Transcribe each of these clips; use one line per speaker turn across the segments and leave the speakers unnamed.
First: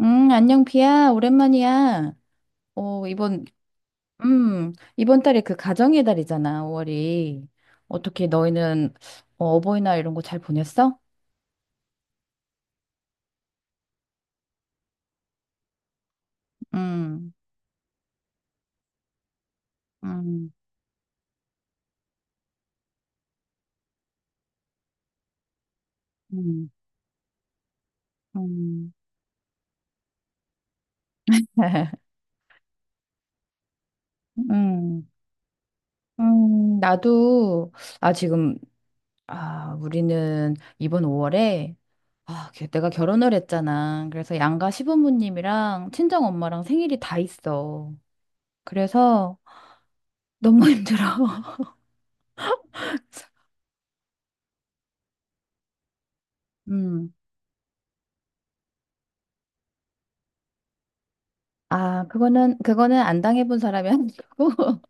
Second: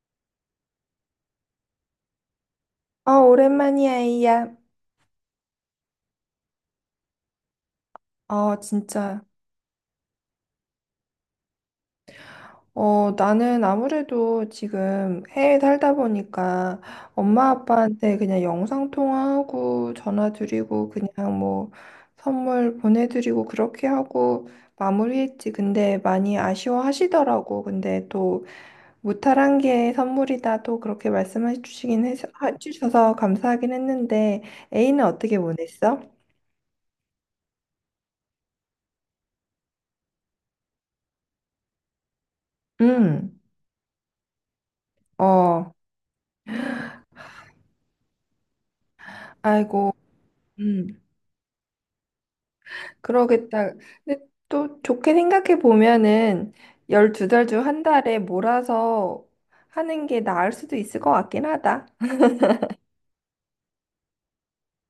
안녕, 비야. 오랜만이야. 어,
아,
이번,
오랜만이야, 이야.
이번 달에 그 가정의 달이잖아, 5월이. 어떻게
아,
너희는
진짜.
어버이날 이런 거 잘 보냈어?
어, 나는 아무래도 지금 해외 살다 보니까
음.
엄마 아빠한테 그냥 영상 통화하고 전화
음.
드리고 그냥 뭐 선물 보내드리고 그렇게 하고 마무리했지. 근데 많이
음.
아쉬워하시더라고. 근데 또
음.
무탈한 게 선물이다. 또 그렇게 말씀해 주시긴 해서, 해주셔서 감사하긴 했는데 A는
음,
어떻게 보냈어?
나도, 지금, 우리는 이번 5월에, 내가 결혼을
음,
했잖아. 그래서 양가
어,
시부모님이랑 친정 엄마랑 생일이 다 있어. 그래서
아이고.
너무
음.
힘들어.
그러겠다. 근데 또 좋게 생각해 보면은
음.
12달 중 한 달에 몰아서 하는 게 나을 수도 있을 것 같긴 하다.
그거는 안 당해본 사람이 하는 거고,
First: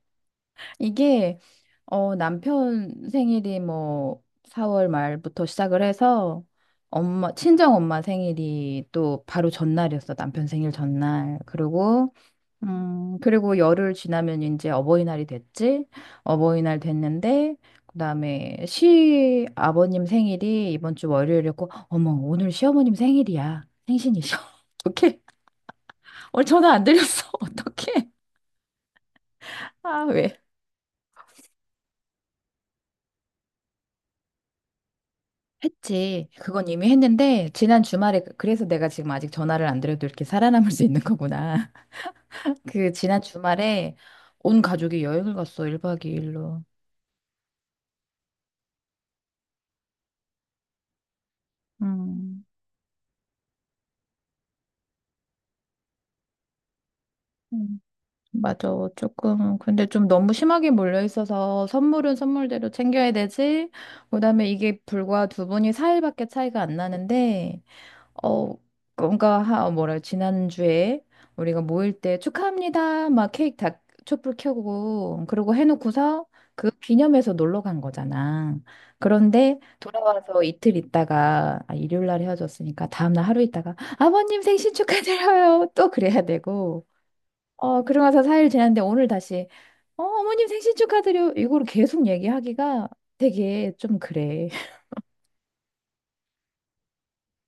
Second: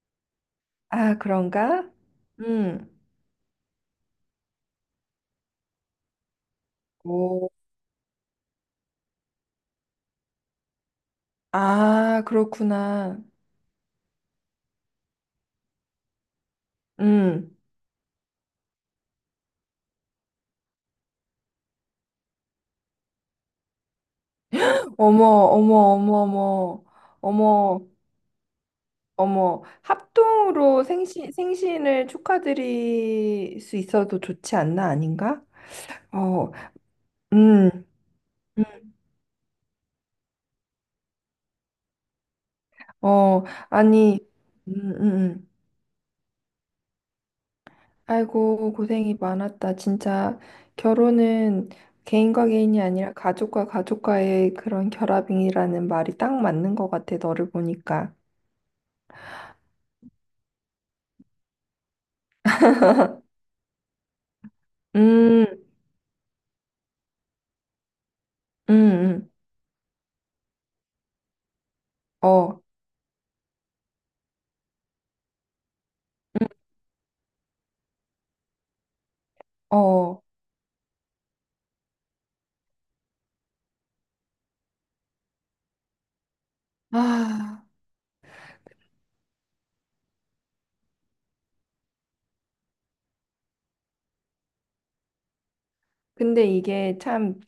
아,
이게,
그런가? 음.
남편 생일이 뭐, 4월 말부터 시작을 해서, 엄마,
오.
친정 엄마 생일이 또 바로 전날이었어, 남편 생일 전날. 그리고,
아,
음,
그렇구나.
그리고 열흘 지나면 이제 어버이날이 됐지? 어버이날 됐는데,
음.
그다음에 시아버님 생일이 이번 주 월요일이었고, 어머, 오늘 시어머님 생일이야. 생신이셔. 어떡해?
어머, 어머, 어머,
오늘 전화 안
어머.
드렸어.
어머,
어떡해?
어머.
아, 왜?
합동으로 생신을 축하드릴 수 있어도 좋지 않나, 아닌가?
했지.
어,
그건 이미 했는데,
음,
지난 주말에, 그- 래
음.
서 내가 지금 아직 전화를 안 드려도 이렇게 살아남을 수 있는 거구나. 그 지난
어,
주말에
아니,
온
음,
가족이 여행을
음.
갔어, 1박 2일로.
아이고, 고생이 많았다. 진짜 결혼은
음.
개인과 개인이 아니라 가족과 가족과의 그런 결합이라는 말이 딱 맞는 것 같아, 너를
음.
보니까.
맞아. 조금. 근데 좀 너무 심하게 몰려 있어서 선물은 선물대로 챙겨야 되지. 그다음에 이게 불과
음,
두 분이 4일밖에 차이가 안 나는데 어,
음, 음.
뭔가, 지난주에 우리가 모일 때
어,
축하합니다. 막 케이크 다 촛불 켜고, 그러고 해놓고서
음,
그 기념해서 놀러 간 거잖아. 그런데
어.
돌아와서 이틀 있다가, 일요일 날 헤어졌으니까 다음날 하루 있다가, 아버님 생신 축하드려요. 또 그래야 되고.
아,
그러고 나서 4일 지났는데 오늘 다시, 어머님 생신 축하드려요. 이걸 계속 얘기하기가 되게 좀 그래.
근데 이게 참,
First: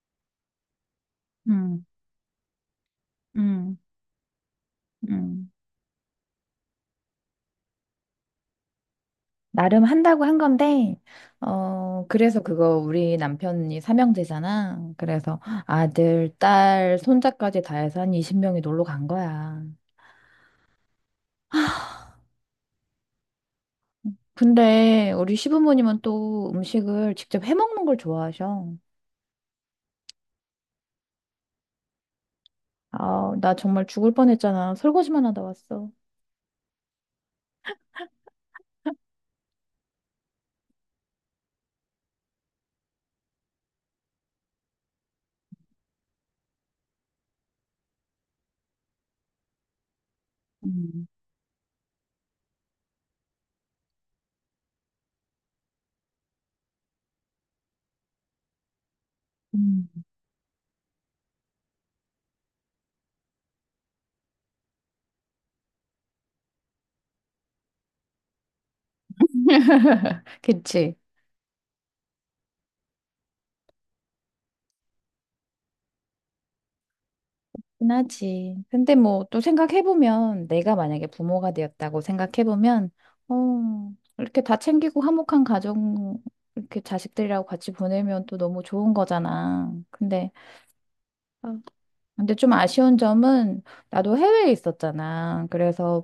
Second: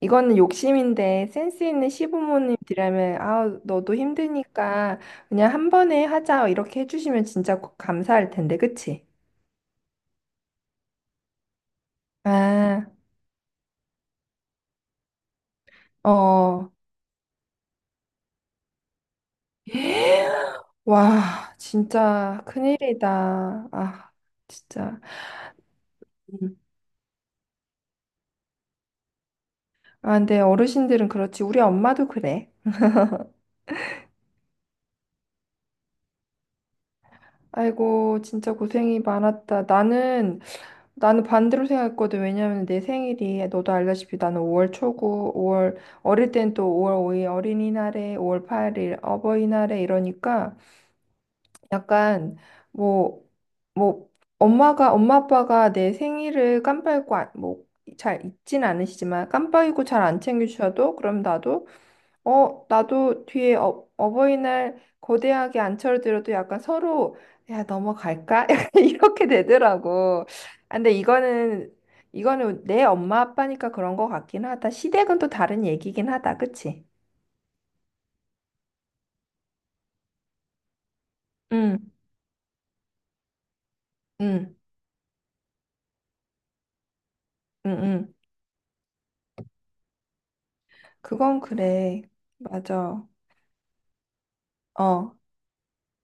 이거는 욕심인데 센스
음.
있는 시부모님들이라면, 아,
음.
너도 힘드니까
음.
그냥 한 번에 하자. 이렇게 해주시면 진짜 감사할 텐데, 그치?
나름 한다고 한 건데, 그래서 그거
아,
우리 남편이 삼형제잖아. 그래서 아들,
어.
딸, 손자까지 다 해서 한 20명이 놀러 간 거야.
와, 진짜 큰일이다. 아, 진짜.
근데 우리 시부모님은 또
음.
음식을 직접 해 먹는 걸 좋아하셔.
아, 근데 어르신들은 그렇지. 우리 엄마도 그래.
아, 나 정말 죽을 뻔했잖아. 설거지만 하다 왔어.
아이고, 진짜 고생이 많았다. 나는 반대로 생각했거든. 왜냐면 내 생일이, 너도 알다시피 나는 5월 초고, 5월, 어릴 땐 또 5월 5일 어린이날에, 5월 8일 어버이날에 이러니까
음.
약간 뭐 뭐 엄마 아빠가 내 생일을 깜빡이고 뭐잘 잊진 않으시지만 깜빡이고
음.
잘 안 챙겨주셔도 그럼 나도 나도 뒤에 어버이날 거대하게 안 차려드려도 약간 서로 야 넘어갈까 약간 이렇게 되더라고. 아, 근데
그치?
이거는 내 엄마 아빠니까 그런 거 같긴 하다. 시댁은 또 다른 얘기긴 하다, 그치?
흔하지. 근데 뭐 또 생각해보면 내가 만약에 부모가
응,
되었다고 생각해보면 어, 이렇게
응,
다 챙기고 화목한 가정 이렇게 자식들이랑 같이
응, 응.
보내면 또 너무 좋은 거잖아.
그건
아,
그래.
근데 좀 아쉬운
맞아.
점은 나도 해외에
어.
있었잖아. 그래서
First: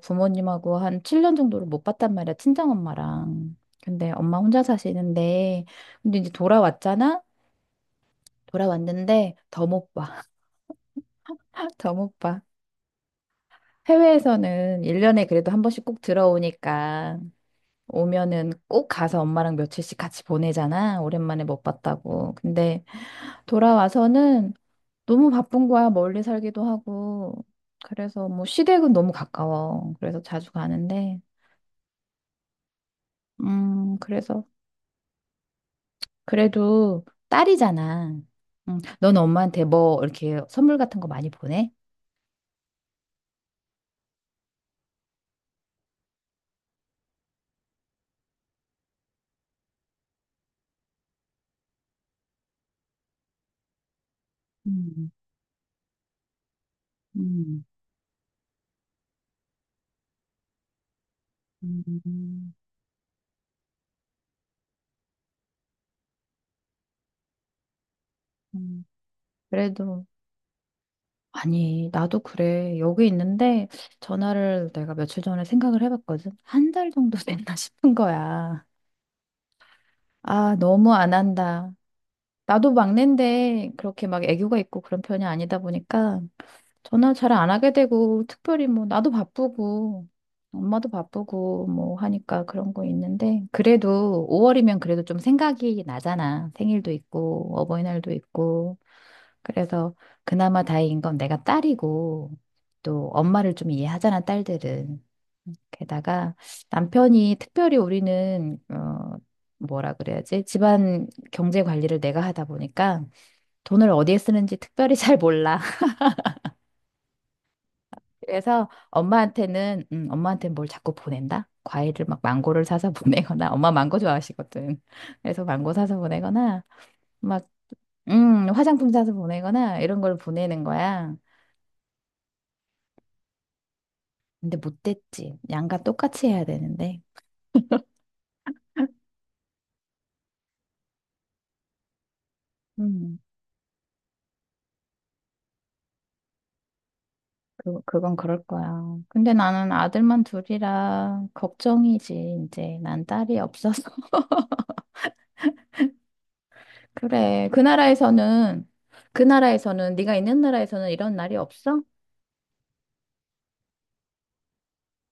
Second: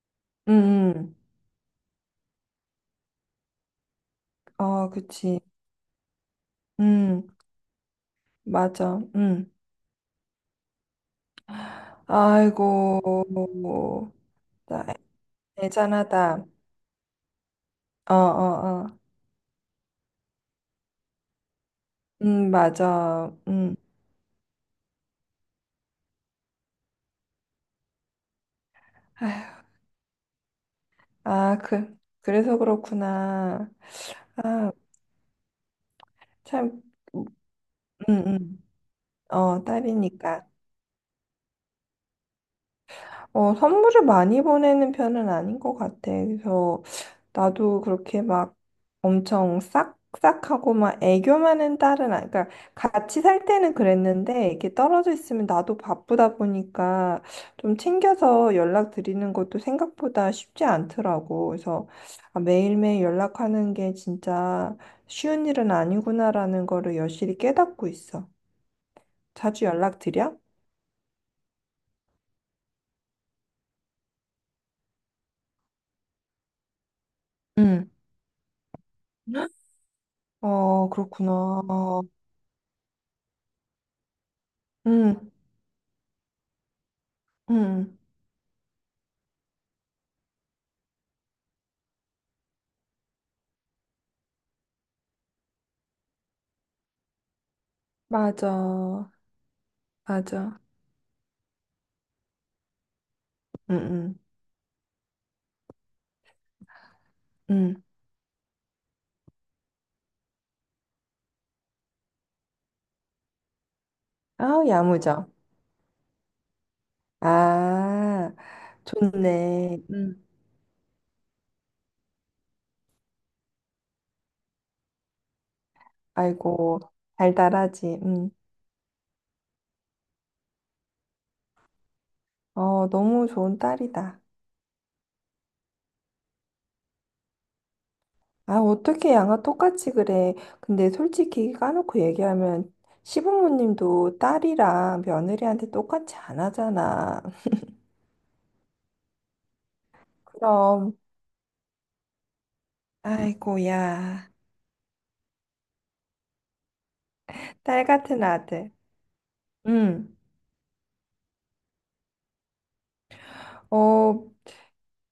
음,
부모님하고 한
음.
7년 정도를 못 봤단 말이야. 친정엄마랑. 근데 엄마 혼자
아, 그치.
사시는데 근데 이제 돌아왔잖아.
음, 맞아.
돌아왔는데
음.
더 못 봐. 더 못 봐.
아이고,
해외에서는
나
1년에 그래도 한 번씩 꼭
애잔하다.
들어오니까
어,
오면은
어,
꼭
어.
가서 엄마랑 며칠씩 같이 보내잖아. 오랜만에 못 봤다고. 근데
맞아. 음.
돌아와서는 너무 바쁜 거야. 멀리 살기도 하고. 그래서 뭐 시댁은 너무
아휴,
가까워. 그래서 자주 가는데.
아, 그, 그래서 그렇구나.
그래서
아, 참,
그래도
음,
딸이잖아.
음.
넌
어,
엄마한테 뭐 이렇게
딸이니까.
선물 같은 거 많이 보내?
어, 선물을 많이 보내는 편은 아닌 것 같아. 그래서 나도 그렇게 막 엄청 싹싹하고 막 애교 많은 딸은 아니, 그러니까 같이 살 때는 그랬는데 이렇게
음.
떨어져 있으면 나도 바쁘다 보니까
음.
좀 챙겨서 연락 드리는 것도 생각보다 쉽지 않더라고. 그래서 아,
음.
매일매일 연락하는 게 진짜 쉬운 일은 아니구나라는 거를 여실히 깨닫고 있어.
음.
자주 연락
그래도
드려?
아니, 나도 그래. 여기 있는데 전화를 내가 며칠 전에 생각을 해봤거든. 한 달 정도 됐나
응.
싶은 거야. 아,
어,
너무 안
그렇구나.
한다.
어,
나도 막내인데 그렇게 막 애교가 있고 그런
응.
편이 아니다 보니까 전화 잘 안 하게
응,
되고, 특별히 뭐, 나도 바쁘고, 엄마도 바쁘고, 뭐, 하니까 그런 거 있는데, 그래도 5월이면 그래도 좀 생각이 나잖아. 생일도 있고, 어버이날도 있고.
맞아,
그래서
맞아.
그나마 다행인 건 내가 딸이고, 또 엄마를 좀
응, 응,
이해하잖아, 딸들은. 게다가 남편이
응.
특별히 우리는, 뭐라 그래야지? 집안 경제 관리를 내가 하다 보니까 돈을 어디에 쓰는지
아우,
특별히 잘
야무져.
몰라.
아,
그래서
좋네.
엄마한테는 음,
응
엄마한테는 뭘 자꾸 보낸다? 과일을 막 망고를 사서 보내거나 엄마 망고 좋아하시거든. 그래서 망고 사서 보내거나
아이고,
막
달달하지. 응.
화장품 사서 보내거나 이런 걸 보내는 거야.
어, 너무 좋은 딸이다.
근데 못됐지. 양과 똑같이 해야 되는데.
아, 어떻게 양아 똑같이 그래. 근데 솔직히 까놓고 얘기하면
음,
시부모님도 딸이랑 며느리한테 똑같이 안 하잖아.
그건 그럴 거야. 근데 나는 아들만
그럼,
둘이라 걱정이지. 이제 난 딸이
아이고,
없어서.
야.
그래. 그
딸 같은
나라에서는
아들.
그 나라에서는
응.
네가 있는 나라에서는 이런 날이 없어?
어,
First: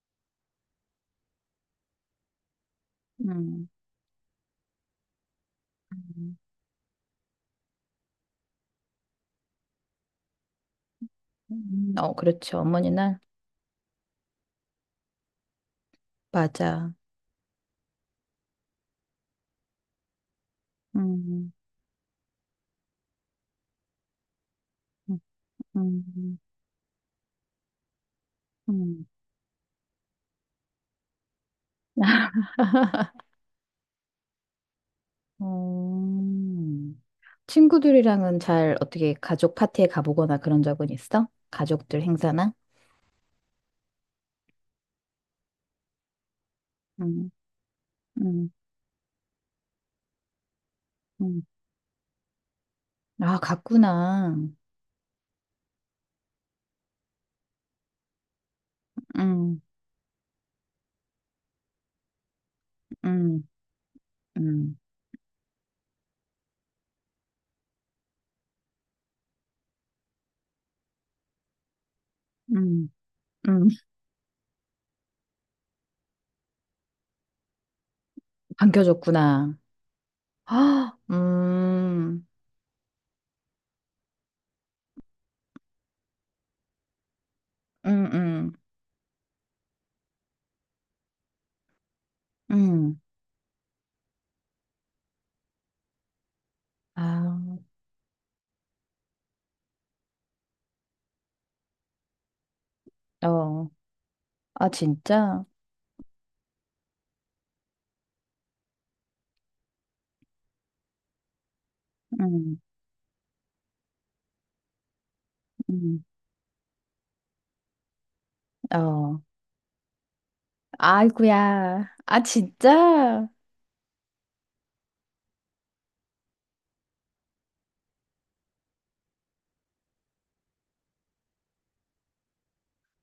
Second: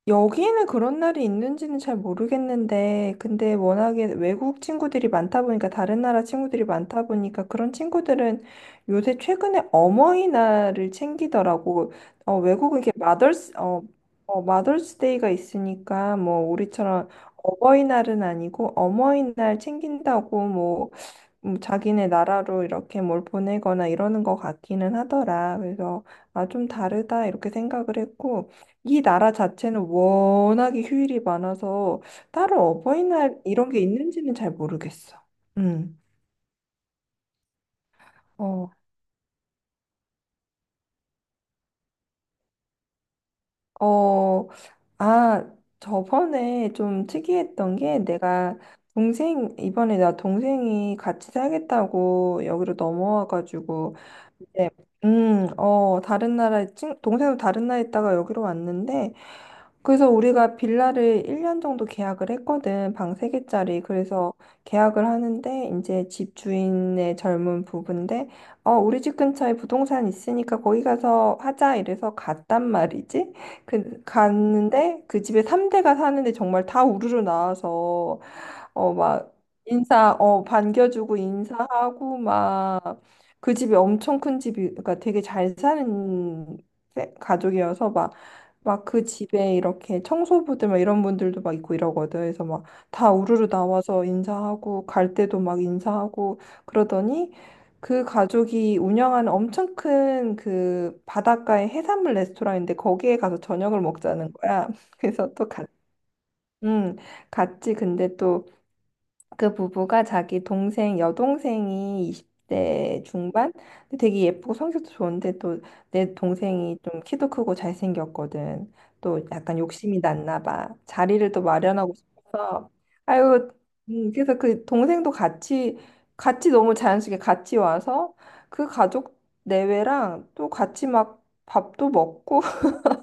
여기는 그런 날이 있는지는 잘 모르겠는데, 근데
음.
워낙에 외국 친구들이 많다 보니까, 다른 나라 친구들이 많다 보니까, 그런 친구들은 요새 최근에 어머니날을 챙기더라고.
음.
어,
그렇죠.
외국은 이게
어머니는.
마더스, 어, 어, 마더스데이가 있으니까, 뭐,
맞아.
우리처럼 어버이날은 아니고, 어머니날 챙긴다고, 뭐,
음.
자기네 나라로 이렇게 뭘 보내거나 이러는 것 같기는
음.
하더라. 그래서,
음.
아, 좀 다르다, 이렇게 생각을 했고, 이
음.
나라 자체는 워낙에 휴일이 많아서 따로 어버이날 이런 게 있는지는 잘 모르겠어. 음.
음. 친구들이랑은
어,
잘 어떻게 가족 파티에 가보거나 그런 적은 있어? 가족들 행사나?
어, 아, 저번에 좀
음.
특이했던 게
음.
내가 이번에 나 동생이 같이
음.
살겠다고 여기로
아,
넘어와가지고,
갔구나.
이제, 어, 동생도 다른 나라에 있다가 여기로 왔는데,
음.
그래서 우리가 빌라를 1년 정도 계약을 했거든. 방
음.
3개짜리. 그래서
음.
계약을 하는데 이제 집주인의 젊은 부부인데 어, 우리 집 근처에 부동산 있으니까 거기 가서 하자 이래서 갔단
음.
말이지.
음.
그 갔는데 그 집에 3대가 사는데 정말 다 우르르 나와서 어, 막,
반겨줬구나. 아,
반겨주고 인사하고,
음.
막, 그 집이 엄청 큰 집이, 그러니까 되게 잘 사는 가족이어서,
음.
막,
음.
막 그 집에 이렇게 청소부들 막 이런 분들도 막 있고 이러거든. 그래서 막
음.
다 우르르 나와서 인사하고 갈 때도 막 인사하고 그러더니
아,
그 가족이 운영하는 엄청 큰 그 바닷가의 해산물 레스토랑인데 거기에 가서
어.
저녁을 먹자는
아,
거야. 그래서
진짜?
또 갔, 음, 갔지. 근데 그 부부가 자기 동생 여동생이
음.
20대 중반 근데 되게 예쁘고 성격도 좋은데 또
음.
내 동생이 좀 키도 크고 잘생겼거든.
어.
또 약간 욕심이 났나 봐. 자리를 또 마련하고
아이고야. 아,
싶어서
진짜?
아유 그래서 그 동생도 같이 너무 자연스럽게 같이 와서 그 가족 내외랑 또 같이 막 밥도 먹고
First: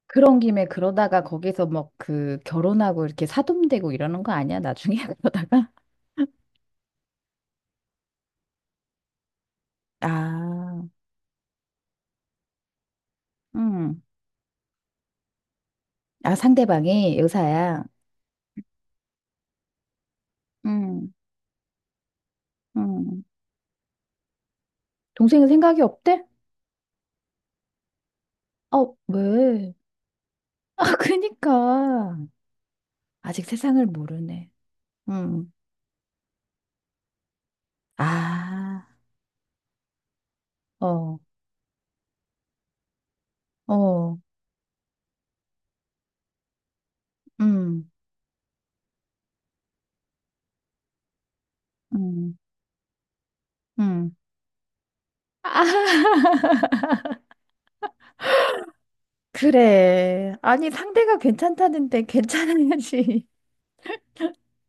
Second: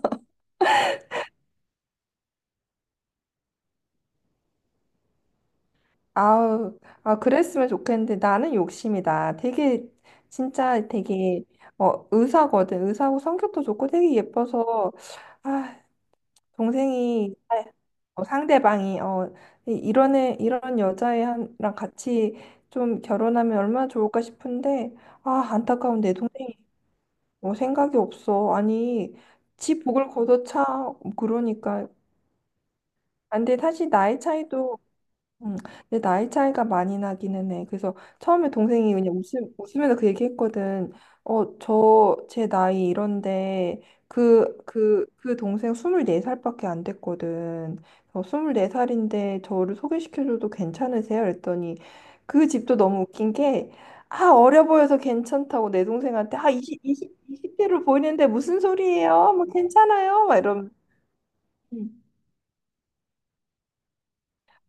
그런 김에 그러다가 거기서 막 그 결혼하고 이렇게 사돈되고 이러는 거 아니야? 나중에 그러다가?
아우, 아, 그랬으면 좋겠는데 나는 욕심이다. 되게, 진짜
아,
되게, 어, 의사거든. 의사고 성격도 좋고
음.
되게 예뻐서, 아,
아, 상대방이
동생이, 아,
여사야.
상대방이, 어, 이런 애, 이런
음.
여자애랑 같이 좀
음.
결혼하면 얼마나 좋을까 싶은데,
동생은
아,
생각이
안타까운 내
없대?
동생이 뭐 생각이 없어.
어,
아니,
왜?
지 복을 걷어차.
아,
그러니까.
그니까. 아직
안 돼.
세상을
사실 나이
모르네.
차이도
음.
음, 근데 나이 차이가 많이 나기는 해. 그래서 처음에
아,
동생이 그냥 웃으면서 그 얘기했거든.
어,
어, 제 나이 이런데,
어,
그 동생 24살밖에 안 됐거든.
음,
어, 24살인데 저를 소개시켜줘도 괜찮으세요? 그랬더니
음,
그 집도 너무 웃긴 게,
음.
아, 어려 보여서
아,
괜찮다고 내 동생한테, 아, 20대로 보이는데 무슨 소리예요? 뭐 괜찮아요?
그래.
막
아니,
이러면.
상대가 괜찮다는데 괜찮아야지.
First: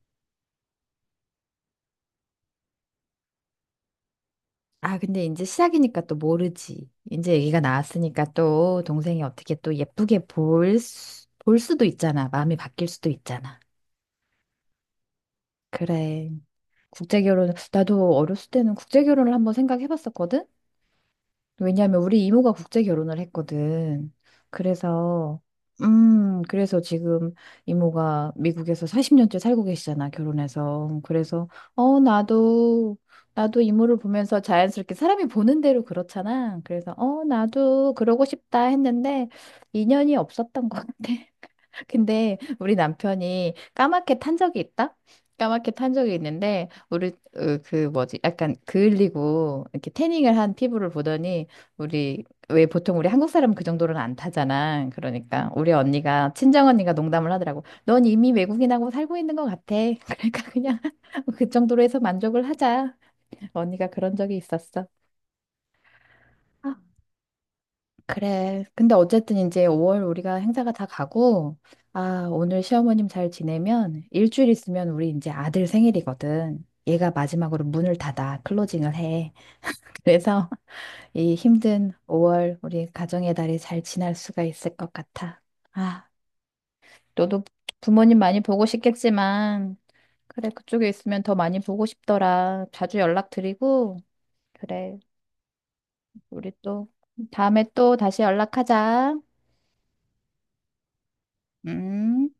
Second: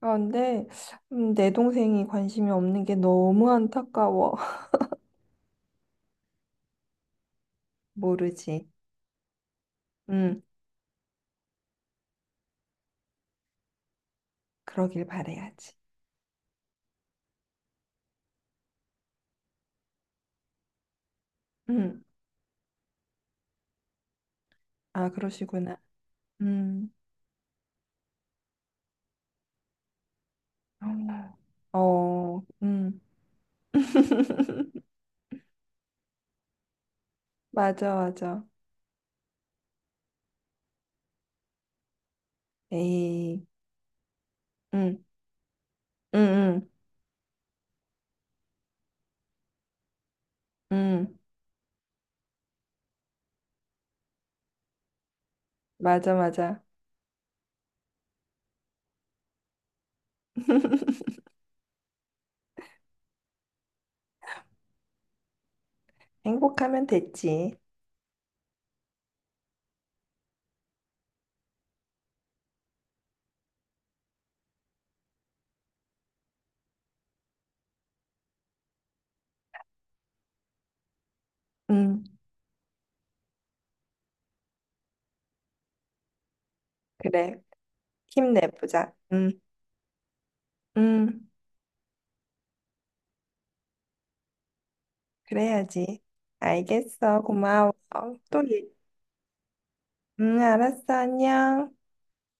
아, 근데 내 동생이 관심이 없는 게 너무 안타까워.
아, 근데 이제 시작이니까 또 모르지. 이제 얘기가 나왔으니까
모르지.
또 동생이 어떻게 또 예쁘게
음,
볼 수도 있잖아. 마음이 바뀔 수도 있잖아.
그러길 바래야지.
그래. 국제결혼, 나도 어렸을 때는 국제결혼을 한번 생각해봤었거든? 왜냐하면
음,
우리 이모가 국제 결혼을 했거든.
아,
그래서,
그러시구나.
그래서
음,
지금 이모가 미국에서 40년째 살고 계시잖아, 결혼해서. 그래서,
어,
어,
어,
나도, 나도 이모를 보면서 자연스럽게 사람이 보는 대로 그렇잖아. 그래서, 나도
맞아,
그러고
맞아.
싶다 했는데, 인연이 없었던 것 같아. 근데 우리
에이,
남편이 까맣게 탄 적이 있다?
음,
까맣게 탄 적이
음,
있는데
음,
우리 그 뭐지 약간 그을리고 이렇게 태닝을 한 피부를
음,
보더니 우리 왜 보통 우리 한국 사람은 그 정도로는 안 타잖아. 그러니까 우리
맞아,
언니가
맞아.
친정 언니가 농담을 하더라고. 넌 이미 외국인하고 살고 있는 것 같아. 그러니까 그냥 그 정도로 해서 만족을 하자. 언니가 그런 적이 있었어.
행복하면 됐지.
그래. 근데 어쨌든 이제 5월 우리가 행사가 다 가고, 아, 오늘 시어머님 잘 지내면 일주일 있으면 우리 이제 아들 생일이거든. 얘가 마지막으로 문을 닫아, 클로징을 해. 그래서 이 힘든
음,
5월 우리 가정의 달이 잘 지날 수가 있을 것 같아. 아, 너도
그래.
부모님 많이 보고
힘내보자.
싶겠지만, 그래, 그쪽에 있으면
음,
더 많이 보고 싶더라. 자주 연락드리고, 그래,
그래야지.
우리 또
알겠어.
다음에
고마워.
또 다시
또,
연락하자.
알았어. 안녕.
음.